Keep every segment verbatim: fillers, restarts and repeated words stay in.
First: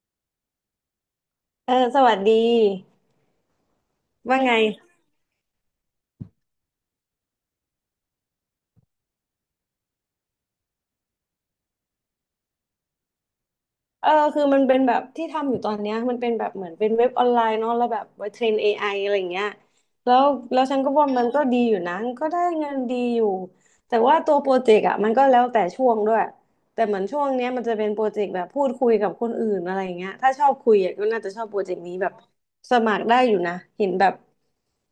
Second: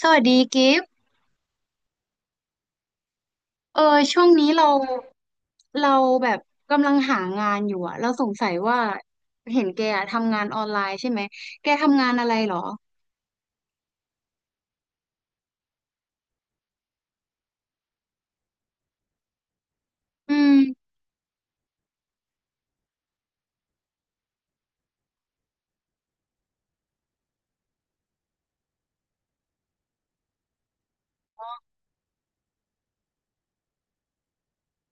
สวัสดีกิฟต์เออสวัสดีเออช่วงว่านี้ไงเราเราแบบกำลังหางานอยู่อะเราสงสัยว่าเห็นแกอะทำงานออนไลน์ใช่ไหมแกทำงานอะไรเหรอเออคือมันเป็นแบบที่ทำอยู่ตอนเนี้ยมันเป็นแบบเหมือนเป็นเว็บออนไลน์เนาะแล้วแบบไว้เทรน เอ ไอ อไออะไรอย่างเงี้ยแล้วอืมแล้วฉันก็ว่ามันก็ดีอยู่นะมันก็ได้เงินดีอยู่แต่ว่าตัวโปรเจกต์อ่ะมันก็แล้วแต่ช่วงด้วยแต่เหมือนช่วงเนี้ยมันจะเป็นโปรเจกต์แบบพูดคุยกับคนอื่นอะไรอย่างเงี้ยถ้าชอบคุยอะก็น่าจะชอบโปรเจกต์นี้แบบสมัครได้อยู่นะเห็นแบบ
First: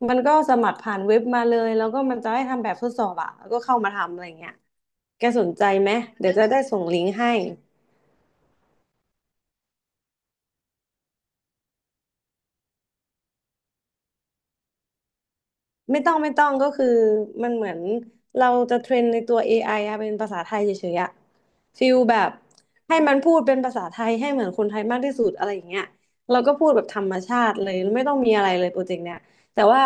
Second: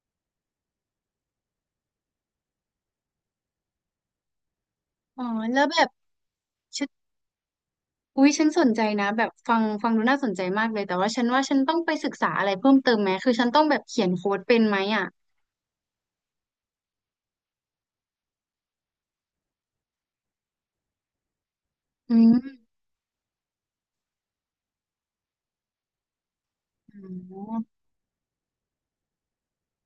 มันก็สมัครผ่านเว็บมาเลยแล้วก็มันจะให้ทำแบบทดสอบอ่ะแล้วก็เข้ามาทำอะไรอย่างเงี้ย อ๋แกอสนแล้ใจวแบไหบม เดี๋ยวจะได้ส่ฉังนลิงก์ให้ อุ๊ยฉันสนใจนะแบบฟังฟังดูน่าสนใจมากเลยแต่ว่าฉันว่าฉันต้องไปศึกษาอะไรเพิ่มเติมไหมคือฉันต้องแบบเขียนโค้ดเป็นไหมอ่ะไม่ต้องไม่ต้องก็คือมันเหมือนเราจะเทรนในตัว เอ ไอ อไออะเป็นภาษาไทยเฉยๆอะฟิลอืแบบมให้มันพูดเป็นภาษาไทยให้เหมือนคนไทยมากที่สุดอะไรอย่างเงี้ยเราก็พูดแบบธรรมชาอ๋อ ติเลยไม่ต้องมีอะไรเลยโปรเจกต์เนี้ยแต่ว่า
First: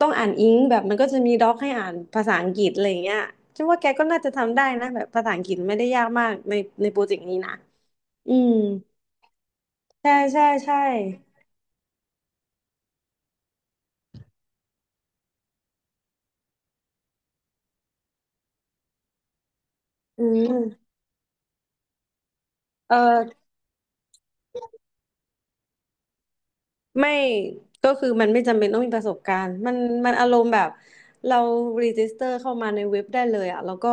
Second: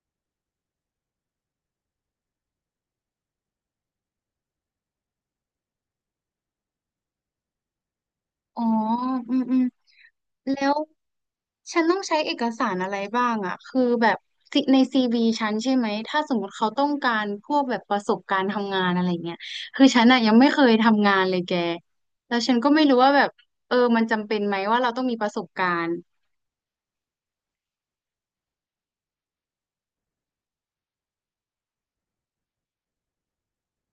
ต้องอ่านอิงแบบมันก็จะมีด็อกให้อ่านภาษาอังกฤษอะไรอย่างเงี้ยฉันว่าแกก็น่าจะทำได้นะแบบภาษาอังกฤษไม่ได้ยากมากในในโปรเจกต์นี้นะอืมอ๋ออืมอืมใช่ใช่แล้วใช่ฉันต้องใช้เอกสารอะไรบ้างอ่ะคือแบบในซีวีฉันใช่ไหม ถ้าสมมติเขาต้องการพวกแบบประสบการณ์ทำงานอะไรเงี้ยคือฉันอ่ะอืยังไม่เคยมทำงานเลยแกแล้วฉันก็ไม่เอรู้ว่าแบบอ เออมันจำเป็นไหมว่าเราต้องมีประสบการณ์ไม่ก็คือมันไม่จำเป็นต้องมีประสบการณ์มันมันอารมณ์แบบเรารีจิสเตอร์เข้ามาในเว็บได้เลยอะแล้วก็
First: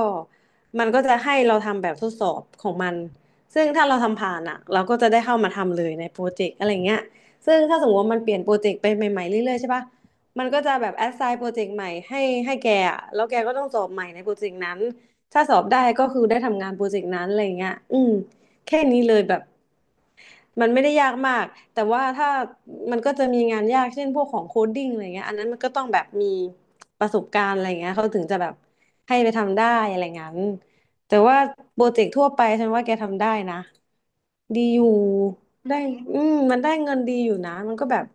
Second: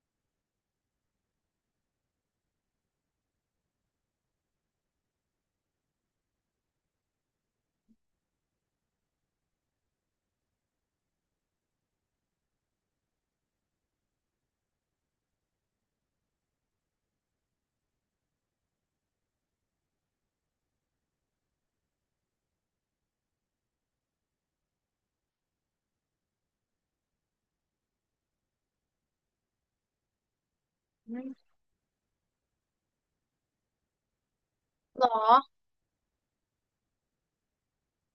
มันก็จะให้เราทำแบบทดสอบของมันซึ่งถ้าเราทำผ่านอะเราก็จะได้เข้ามาทำเลยในโปรเจกต์อะไรเงี้ยซึ่งถ้าสมมติว่ามันเปลี่ยนโปรเจกต์ไปใหม่ๆเรื่อยๆใช่ปะมันก็จะแบบแอสไซน์โปรเจกต์ใหม่ให้ให้แกอะแล้วแกก็ต้องสอบใหม่ในโปรเจกต์นั้นถ้าสอบได้ก็คือได้ทำงานโปรเจกต์นั้นอะไรเงี้ยอืมแค่นี้เลยแบบ มันไม่ได้ยากมาก แต่ว่าถ้ามันก็จะมีงานยากเช่นพวกของโคดดิ้งอะไรเงี้ยอันนั้นมันก็ต้องแบบมีประสบการณ์อะไรเงี้ยเขาถึงจะแบบให้ไปทำได้อะไรงั้นอืแต่มว่าโปรเจกต์ทั่วไปฉันว่าแกทำได้นะดีอยู่หรอ ได้ อืมมันได้เงินดีอยู่นะ มันก็แบบ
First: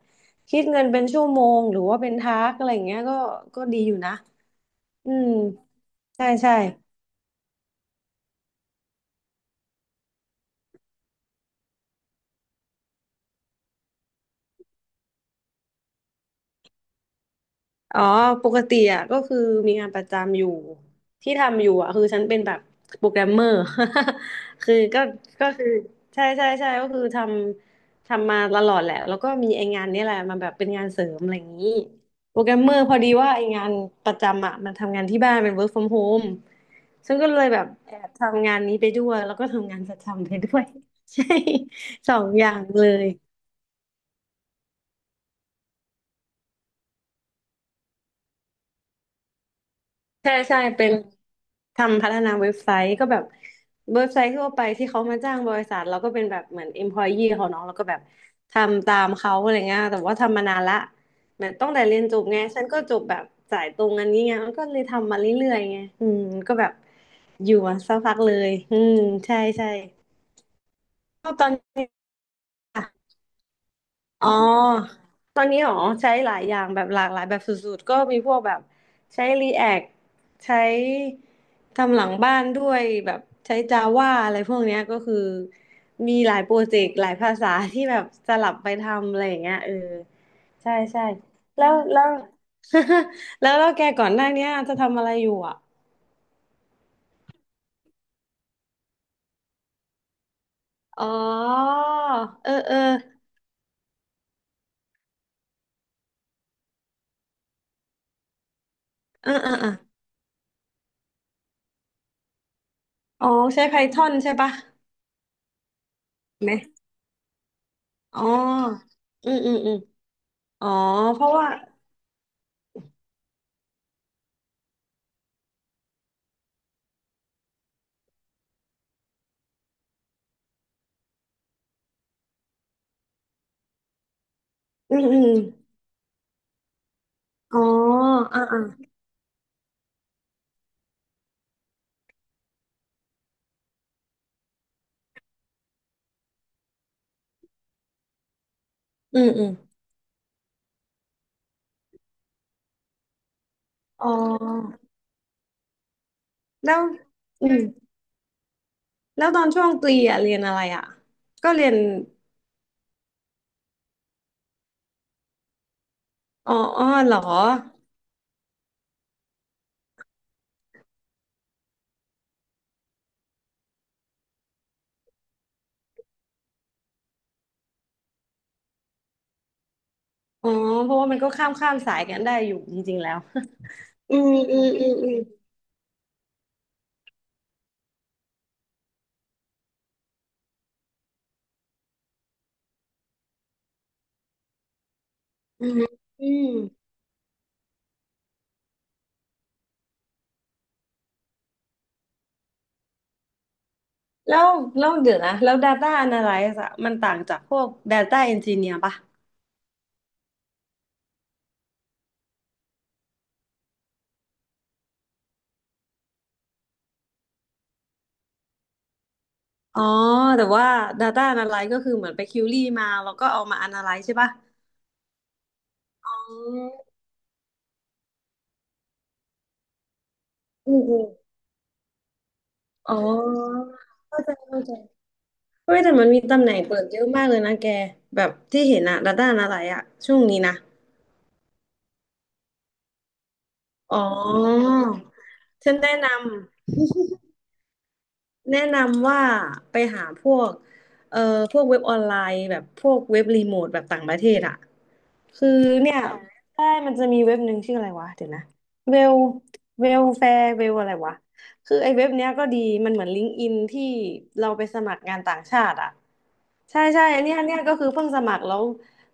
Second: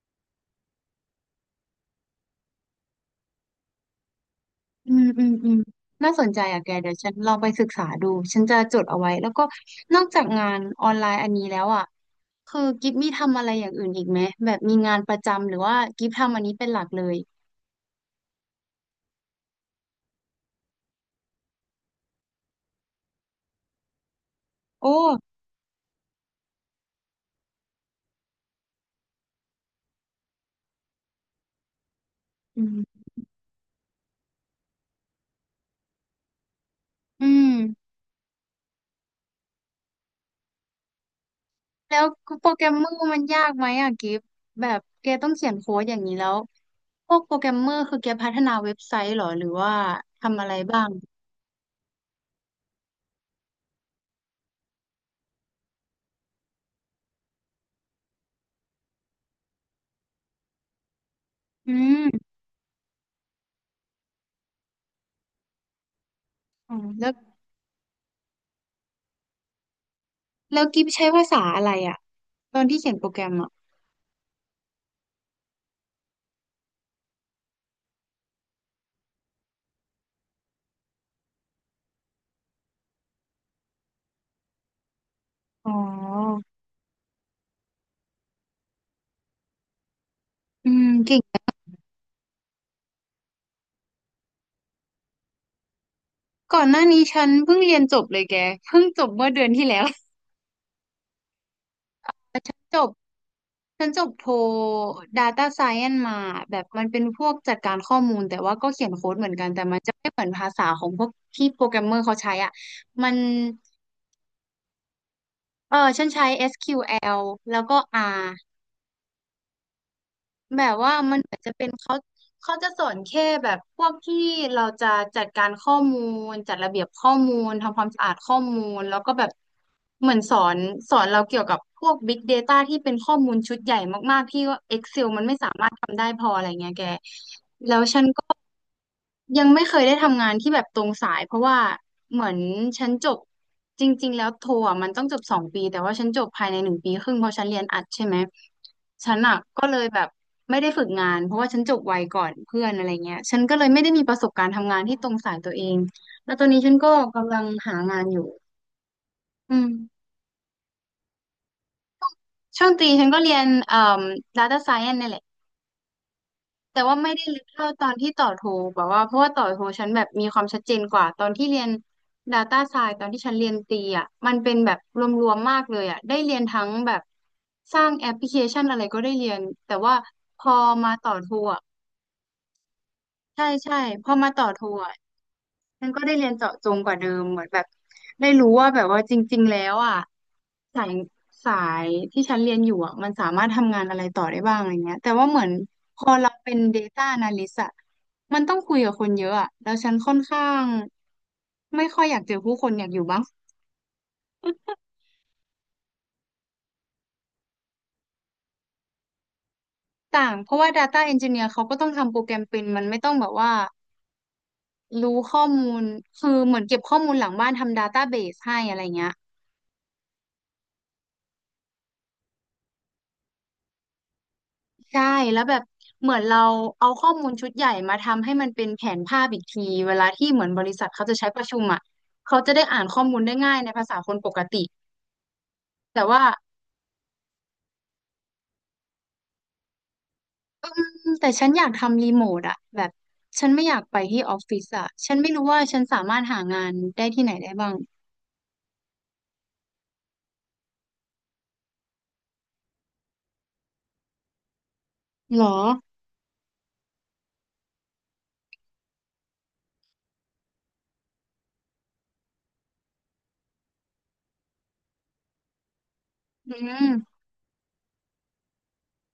คิดเงินเป็นชั่วโมงหรือว่าเป็นทาสอะไรเงี้ยก็ก็ดีอยู่นะ อืมอือืมมอืมน่าสใช่นใจใช่ อ่ะแกเดี๋ยวฉันลองไปศึกษาดูฉันจะจดเอาไว้แล้วก็นอกจากงานออนไลน์อันนี้แล้วอ่ะคือกิฟมีทำอะไรอย่างอื่นอีกไหมแบบมีงานประจำหรือว่ากิฟทำอันนี้เป็นหลักเลยอ๋อปกติอ่ะก็คือมีงานประจำอยู่ที่ทำอยู่อ่ะคือฉันเป็นแบบโปรแกรมเมอร์ คือโอ้ก็ก็คือใช่ใช่ใช่ก็คือทำทำมาตลอดแหละแล้วก็มีไอ้งานเนี้แหละมาแบบเป็นงานเสริมอะไรอย่างนี้โปรแกรมอืเมอร์พอมดีว่าไอ้งานประจำอ่ะมันทำงานที่บ้านเป็น work from home ฉันอืก็เลยมแบบแอบทำงานนี้ไปด้วยแล้วก็ทำงานประจำไปด้วย ใช่ แล้ว สองอโปย่ารแกงรมเลเมอร์ย มันยากไหมอ่ะกิฟแบบแกต้องเขียนโค้ดอย่างนี้แล้วพวกโปรแกรมเมอร์คือแกพัฒนาเว็บไซต์เหรอหรือว่าใช่ทำอะไรใช่บ้าเป็งนทำพัฒนาเว็บไซต์ก็แบบเว็บไซต์ทั่วไปที่เขามาจ้างบริษัทเราก็เป็นแบบเหมือน employee เขาเนาะเราก็แบบทำตามเขาอะไรเงี้ยแต่ว่าทำมานานละเหมือนตั้งอืแต่เรียมนจบไงฉันก็จบแบบสายตรงอันนี้ไงมันก็เลยทำมาเรื่อยๆไงอืมก็แบบอ๋อแล้วอยู่มาสักพักเลยอืมใช่ใช่แล้วกิฟใช้ภาก็ตษาอนอะไรนี้ อ่ะตอนที่เขียนโปรแกรมอ่ะอ๋อตอนนี้หรอใช้หลายอย่างแบบหลากหลายแบบสุดๆก็มีพวกแบบใช้ React ใช้ทำหลังบ้านด้วยแบบใช้ Java อะไรพวกเนี้ยก็คืออ๋อ มีหลายโปรเจกต์หลายภาษาที่แบบสลับไปทำอะไรอย่างเงี้ยเอออืใช่มใช่เก่งแล้วแล้ว แล้วแล้วแกก่อนหน้าเนี้ยจะทำอะไรอยู่อ่ะก่อนหน้านี้ฉันเพิ่งเรียนจบเลยแกเพิ่งจบเมื่อเดือนที่แล้ว อ๋อ เออฉันเออจบฉันจบโท Data Science มาแบบมันเป็นพวกจัดการข้อมูลแต่ว่าก็เขียนโค้ดเหเอมืออนกัเอนอแต่เออมันจะไม่เหมือนภาษาของพวกที่โปรแกรมเมอร์เขาใช้อ่ะมันอ๋อใช้ Python ใช่ปะเออฉันใช้ ไหม เอส คิว แอล แอลแล้วก็ R อ๋ออืมอืมอืม แบอ๋อบว่ามัเพนเหราะมือนว่าจะเป็นเขาเขาจะสอนแค่แบบพวกที่เราจะจัดการข้อมูลจัดระเบียบข้อมูลทำความสะอาดข้อมูลแล้วก็แบบเหมือนสอนสอนเราเกี่ยวกับพวก Big Data ที่เป็นข้อมูลชุดใหญ่มากๆที่ว่า อืม Excel อืมันมไม่สามารถทำได้พออะไรเงี้ยแก อ๋ออ่าอ่ายังไม่เคยได้ทำงานที่แบบตรงสายเพราะว่าเหมือนฉันจบจริงๆแล้วโทอ่ะมันต้องจบสองปีแต่ว่าฉันจบภายในหนึ่งปีครึ่งเพราะฉันเรียนอัดใช่ไหมฉัอืนมอ่ะอืมก็เลยแบบไม่ได้ฝึกงานเพราะว่าฉันจบไวก่อนเพื่อนอะไรเงี้ยฉันก็เลยไม่ได้มีอ๋อประสบการณ์ทำงานที่ตรงสายตัวเองแล้วตอนนี้ฉัแล้นวก็กำลังอืมหางานอยู่แล้วตอนอืช่วมงตรีอ่ะเรียนอะไรอ่ะก็เรียนช่วงตรีฉันก็เรียนเอ่อ data science นี่แหละ อ๋อแต่อ๋อว่าเหไม่รอได้ลึกเท่าตอนที่ต่อโทแบบว่าเพราะว่าต่อโทฉันแบบมีความชัดเจนกว่าตอนที่เรียน Data Science ตอนที่ฉันเรียนตรีอ่ะมันเป็นแบบรวมๆมากเลยอ่ะได้เรียนทั้งแบบสร้างแอปพลิเคชันอะไรก็ได้เรียนแต่ว่าพอ๋ออเพมาราะว่าต่อมันก็โทข้ามอ่ะข้ามสายกันได้อยู่จริงๆแล้ว ใช่ใช่พ ออืมามต่ออืโทมอืมอ่ะ อืมมันก็ได้เรียนเจาะจงกว่าเดิมเหมือนแบบได้รู้ว่าแบบว่าจริงๆแล้วอ่ะสายสายที่ฉันเรียนอยู่อ่ะมันสามารถทำงานอะไรต่อได้บ้างอะไรเงี้ยแต่ว่าเหมือนอืมพออืเรามเป็น Data Analyst อ่ะมันต้องคุยกับคนเยอะอ่ะแล้วฉันค่อนข้างไม่ค่อยอยากเจอผู้คนอยากอยู่บ้างแล้วแล้วเดี๋ยวนะแล้ว Data Analysis อะมันต่างจากพวก Data Engineer ป่ะต่างเพราะว่า Data Engineer เขาก็ต้องทำโปรแกรมเป็นมันไม่ต้องแบบว่ารู้ข้อมูลคือเหมือนเก็บข้อมูลหลังบ้านทำ Database ให้อะไรเงี้ย อ๋อแต่ว่า Data Analysis ก็คือเหมือนไปคิวรี่มาแล้วก็เอามา Analyze ใช่ป่ะใช่แล้วแบบเหอ๋มือนอเราเอาข้อมูลชุดใหญ่มาทำให้มันเป็นแผนภาพอีกทีเวลาที่เหมือนบอืริษัทเขาจะใช้ม ประชุมอ่ะเขาจะได้อ่านอ๋ข้อมูลได้ง่ายอในภาษาคนเข้าปใจกเข้าติใจเฮ้ยแต่แต่มันมีว่าตำแหน่งเปิดเยอะมากเลยนะแกแบบที่เห็นอะระด้านอะไรอะช่วงนี้นะอืมแต่ฉันอยากทำรีโมทอ่ะแบบฉันไม่อยากอ๋ไปที่ออฟฟิศออ่ะฉันไม่รู้ว่าฉันฉันแนะสานมารถหางาำ นได้ที่ไหนได้บ้างแนะนำว่าไปหาพวกเอ่อพวกเว็บออนไลน์แบบพวกเว็บรีโมทแบบต่างประเทศอ่ะหรอคือเนี่ยใช่มันจะมีเว็บหนึ่งชื่ออะไรวะเดี๋ยวนะเวลเวลแฟร์เวลอะไรวะคือไอ้เว็บเนี้ยก็ดีมันเหมือนลิงก์อินที่เราไปสมัครงานต่างชาติอ่ะอืใช่มใช่อันเนี้ยอันเนี้ยก็คือเพิ่งสมัครแล้ว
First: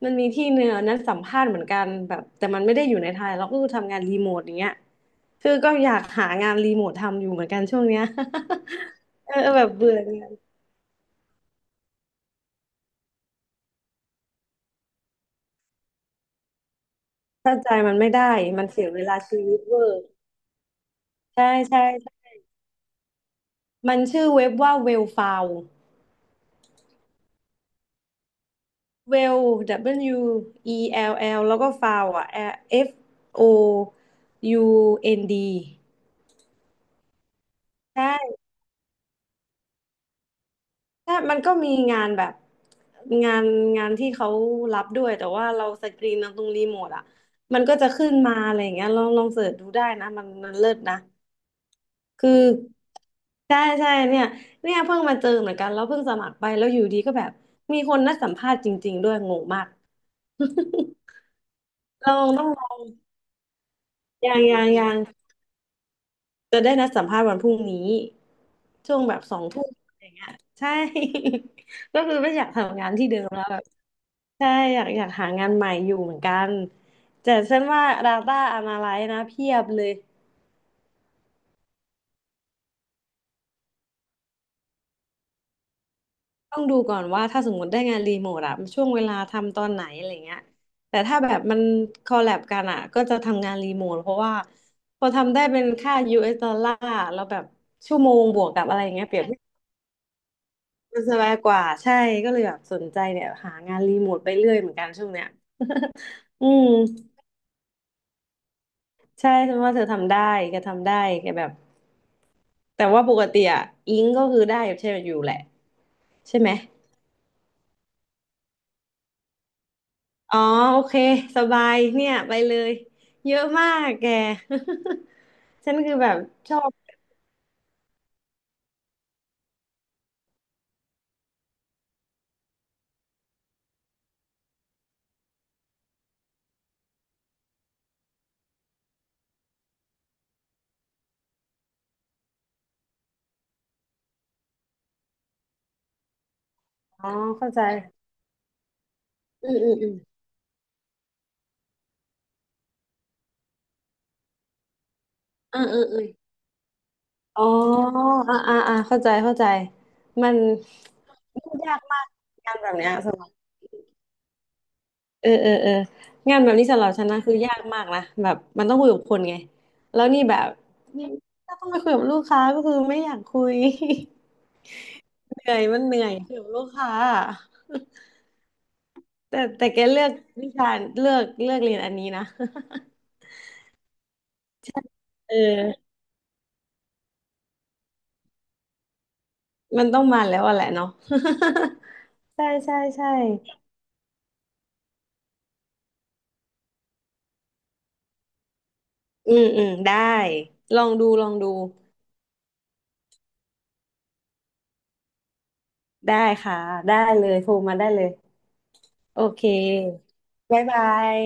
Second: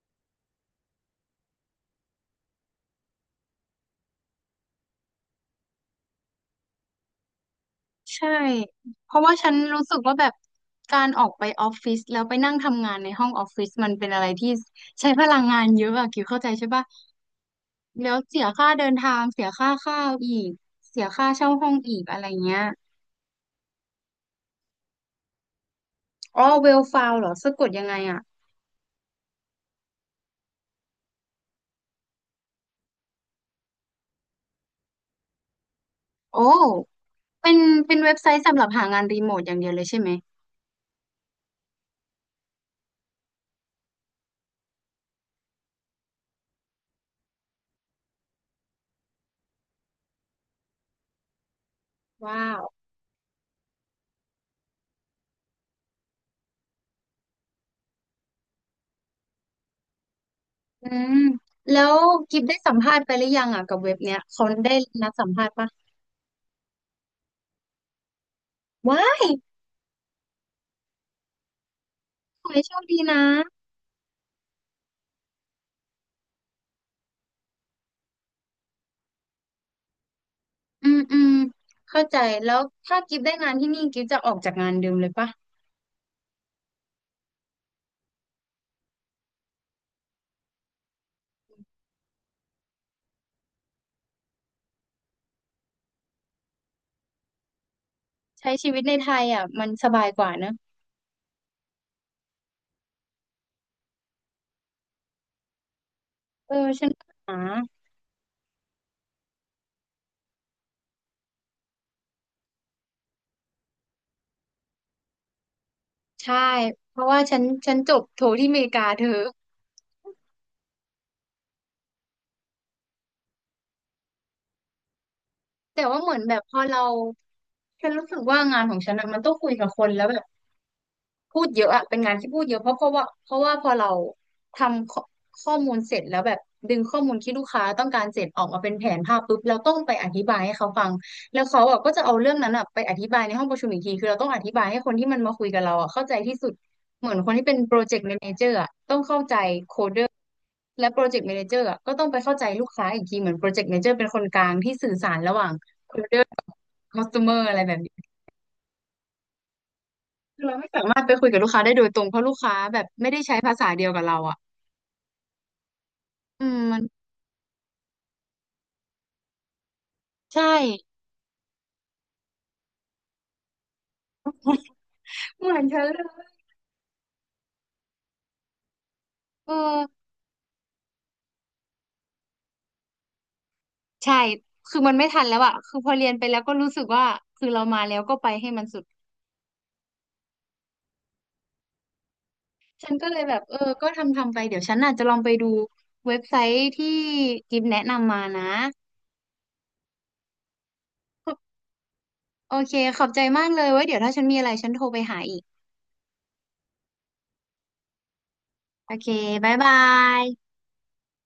มันมีที่เนื้อนนั้นสัมภาษณ์เหมือนกันแบบแต่มันไม่ได้อยู่ในไทยเราก็คือทำงานรีโมทอย่างเงี้ยคือก็อยากหางานรีโมททำอยู่เหมือนกันช่วงเนี้ย ใช่เพราะเอว่าอฉันแบบรู้เบื่สึอกว่าแบงานบการออกไปออฟฟิศแล้วไปนั่งทำงานในห้องออฟฟิศมันเป็นอะไรที่ใช้พลังงานเยอะอะคิวเข้าใจใช่ปะ ถ้าใจมันไม่แล้วได้ เสียมันค่าเสียเดินเวลาทางชีเสียวิตค่าเวอข้าร์วอีกเสียค่าใช่เช่าห้องใช่อีกอะไรใช่ เงี้ยมันชื่อเว็บว่า Well f u n d อ๋อเวลฟาวเหรอสะกดยังไงอ่ะ Well W E L L แล้วก็ File อ่ะ F O U N D โอ้เป็นเป็นเว็บไซใช่ต์สำหรับหางานรีโมทอย่างเดียวเลยใช่ไหมใช่มันก็มีงานแบบงานงานที่เขารับด้วยแต่ว่าเราสกรีนเอาตรงรีโมทอ่ะมันก็จะขึ้นมาอะไรอย่างเงี้ยลองลองเสิร์ชดูได้นะมันมันเลิศนะ คือว้าวใช่ใช่เนี่ยเนี่ยเพิ่งมาเจอเหมือนกันแล้วเพิ่งสมัครไปแล้วอยู่ดีก็แบบมีคนนัดสัมภาษณ์จริงๆด้วยงงมาก อืมแล้ว ลองกิต้ฟองได้ลอสัมงภาษณ์ไปหรือยังอ่ะกับเว็บเนี้ยยังเขายังได้ยังนัดสัมภาษณ์ปะจะได้นัดสัมภาษณ์วันพรุ่งนี้ช่วงว้าแบบยสองทุ่มอะไรเงี้ยใช่ ก็คือไม่อขยากอให้โชทำคงานดีที่เดินะมแล้วแบบใช่อยากอยากหางานใหม่อยู่เหมือนกันแต่ฉันว่า Data Analyst นะเพียบเลย อืมอืมเข้าใจแล้วถ้ากิฟได้งานที่นี่กิฟจะออกจากงานเดิมเลยปะต้องดูก่อนว่าถ้าสมมติได้งานรีโมทอะช่วงเวลาทำตอนไหนอะไรเงี้ยแต่ถ้าแบบมันคอลแลบกันอะก็จะทำงานรีโมทเพราะว่าพอทำได้เป็นค่า ยู เอส ดอลลาร์แล้วแบบชั่วโมงบวกใช้กับชีอะไรวิตในเงี้ยไทเปรียบยเทียอ่ะบมันสบายกว่าเนอะมันสบายกว่าใช่ก็เลยแบบสนใจเนี่ยหางานรีโมทไปเรื่อยเหมือนกันช่วงเนี้ย อืเออมฉันก็หา ใช่ฉันว่าเธอทำได้แกทำได้แกแบบแต่ว่าปกติอะอิงก็คือได้อยู่ใช่อยู่แหละใช่ใช่ไหม เพราะว่าฉันฉันจบโทที่อเมริกาเธออ๋อโอเคสบายเนี่ยไปเลยเยอะมากแก ฉันแต่คือว่าแบเหมืบอนแบบชพออบเราฉันรู้สึกว่างานของฉันอะมันต้องคุยกับคนแล้วแบบพูดเยอะอะเป็นงานที่พูดเยอะเพราะเพราะว่าเพราะว่าพอเราทำข้อข้อมูลเสร็จแล้วแบบดึงข้อมูลที่ลูกค้าต้องการเสร็จออกมาเป็นแผนภาพปุ๊บเราต้องไปอธิบายให้เขาฟังแล้วเขาอะก็จะเอาเรื่องนั้นอะไปอธิบายในห้องประชุมอีกทีคือเราต้องอธิบายให้คนที่มันมาคุยกับเราอะเข้าใจที่สุดอ๋เหอมือนคนที่เข้าเป็นใจโปรเจกต์แมเนเจอร์ อืมอืมอืมและโปรเจกต์ a ม a นเจอร์ก็ต้องไปเข้าใจลูกค้าอีกทีเหมือนโปรเจกต์ a ม a นเจอร์เป็นคนกลางที่สื่อสารระหว่างอืมอืมโคอมเดอร์คอสเตออ๋อร์อะไรแบบนี้อ่าอ่าอ่าเข้าใจเข้าใจมันคือเราไม่สามารถไปคุยกับลูกยุ่งค้าได้ยากโดยมาตรกงเพราะลูกงาค้านแบบแบบเนี้ยไม่สำหได้รับใช้ภาษาเดียวกับเราอ่ะเออเออเอองานอืแบบมนี้มัสำหนรับฉันนะคือยากมากนะแบบมันต้องคุยกับคนไงแล้วนี่แบใช่บนี่ถ้าต้องไปคุยกับลูกค้าก็คือไม่อยากคุย เหเหมืนื่ออยนเธมันอเหเลนื่อยคุยยกับลูกค้า แต่เออแต่แกเลือกวิชาเลือกเลือกเรียนอันนี้นะ ใช่คือมันไม่ทันเแล้วอะคือออพอเรียนไปแล้วก็รู้สึกว่าคือเรามาแล้วก็ไปให้มันสุดมันต้องมาแล้วอะแหละเนาะ ใช่ใช่ฉันใช่ก็เลยแบบเออก็ทำทำไปเดี๋ยวฉันอาจจะลองไปดูเว็บไซต์ที่กิฟแนะนำมานะอืมอืมได้ลองดูลองดูโอเคขอบใจมากเลยไว้เดี๋ยวถ้าฉันมีอะไรฉันโทรไปหาอีก ได้ค่ะได้เลยโทรมาได้เลยโอเคโอเคบ๊ายบายบ๊ายบาย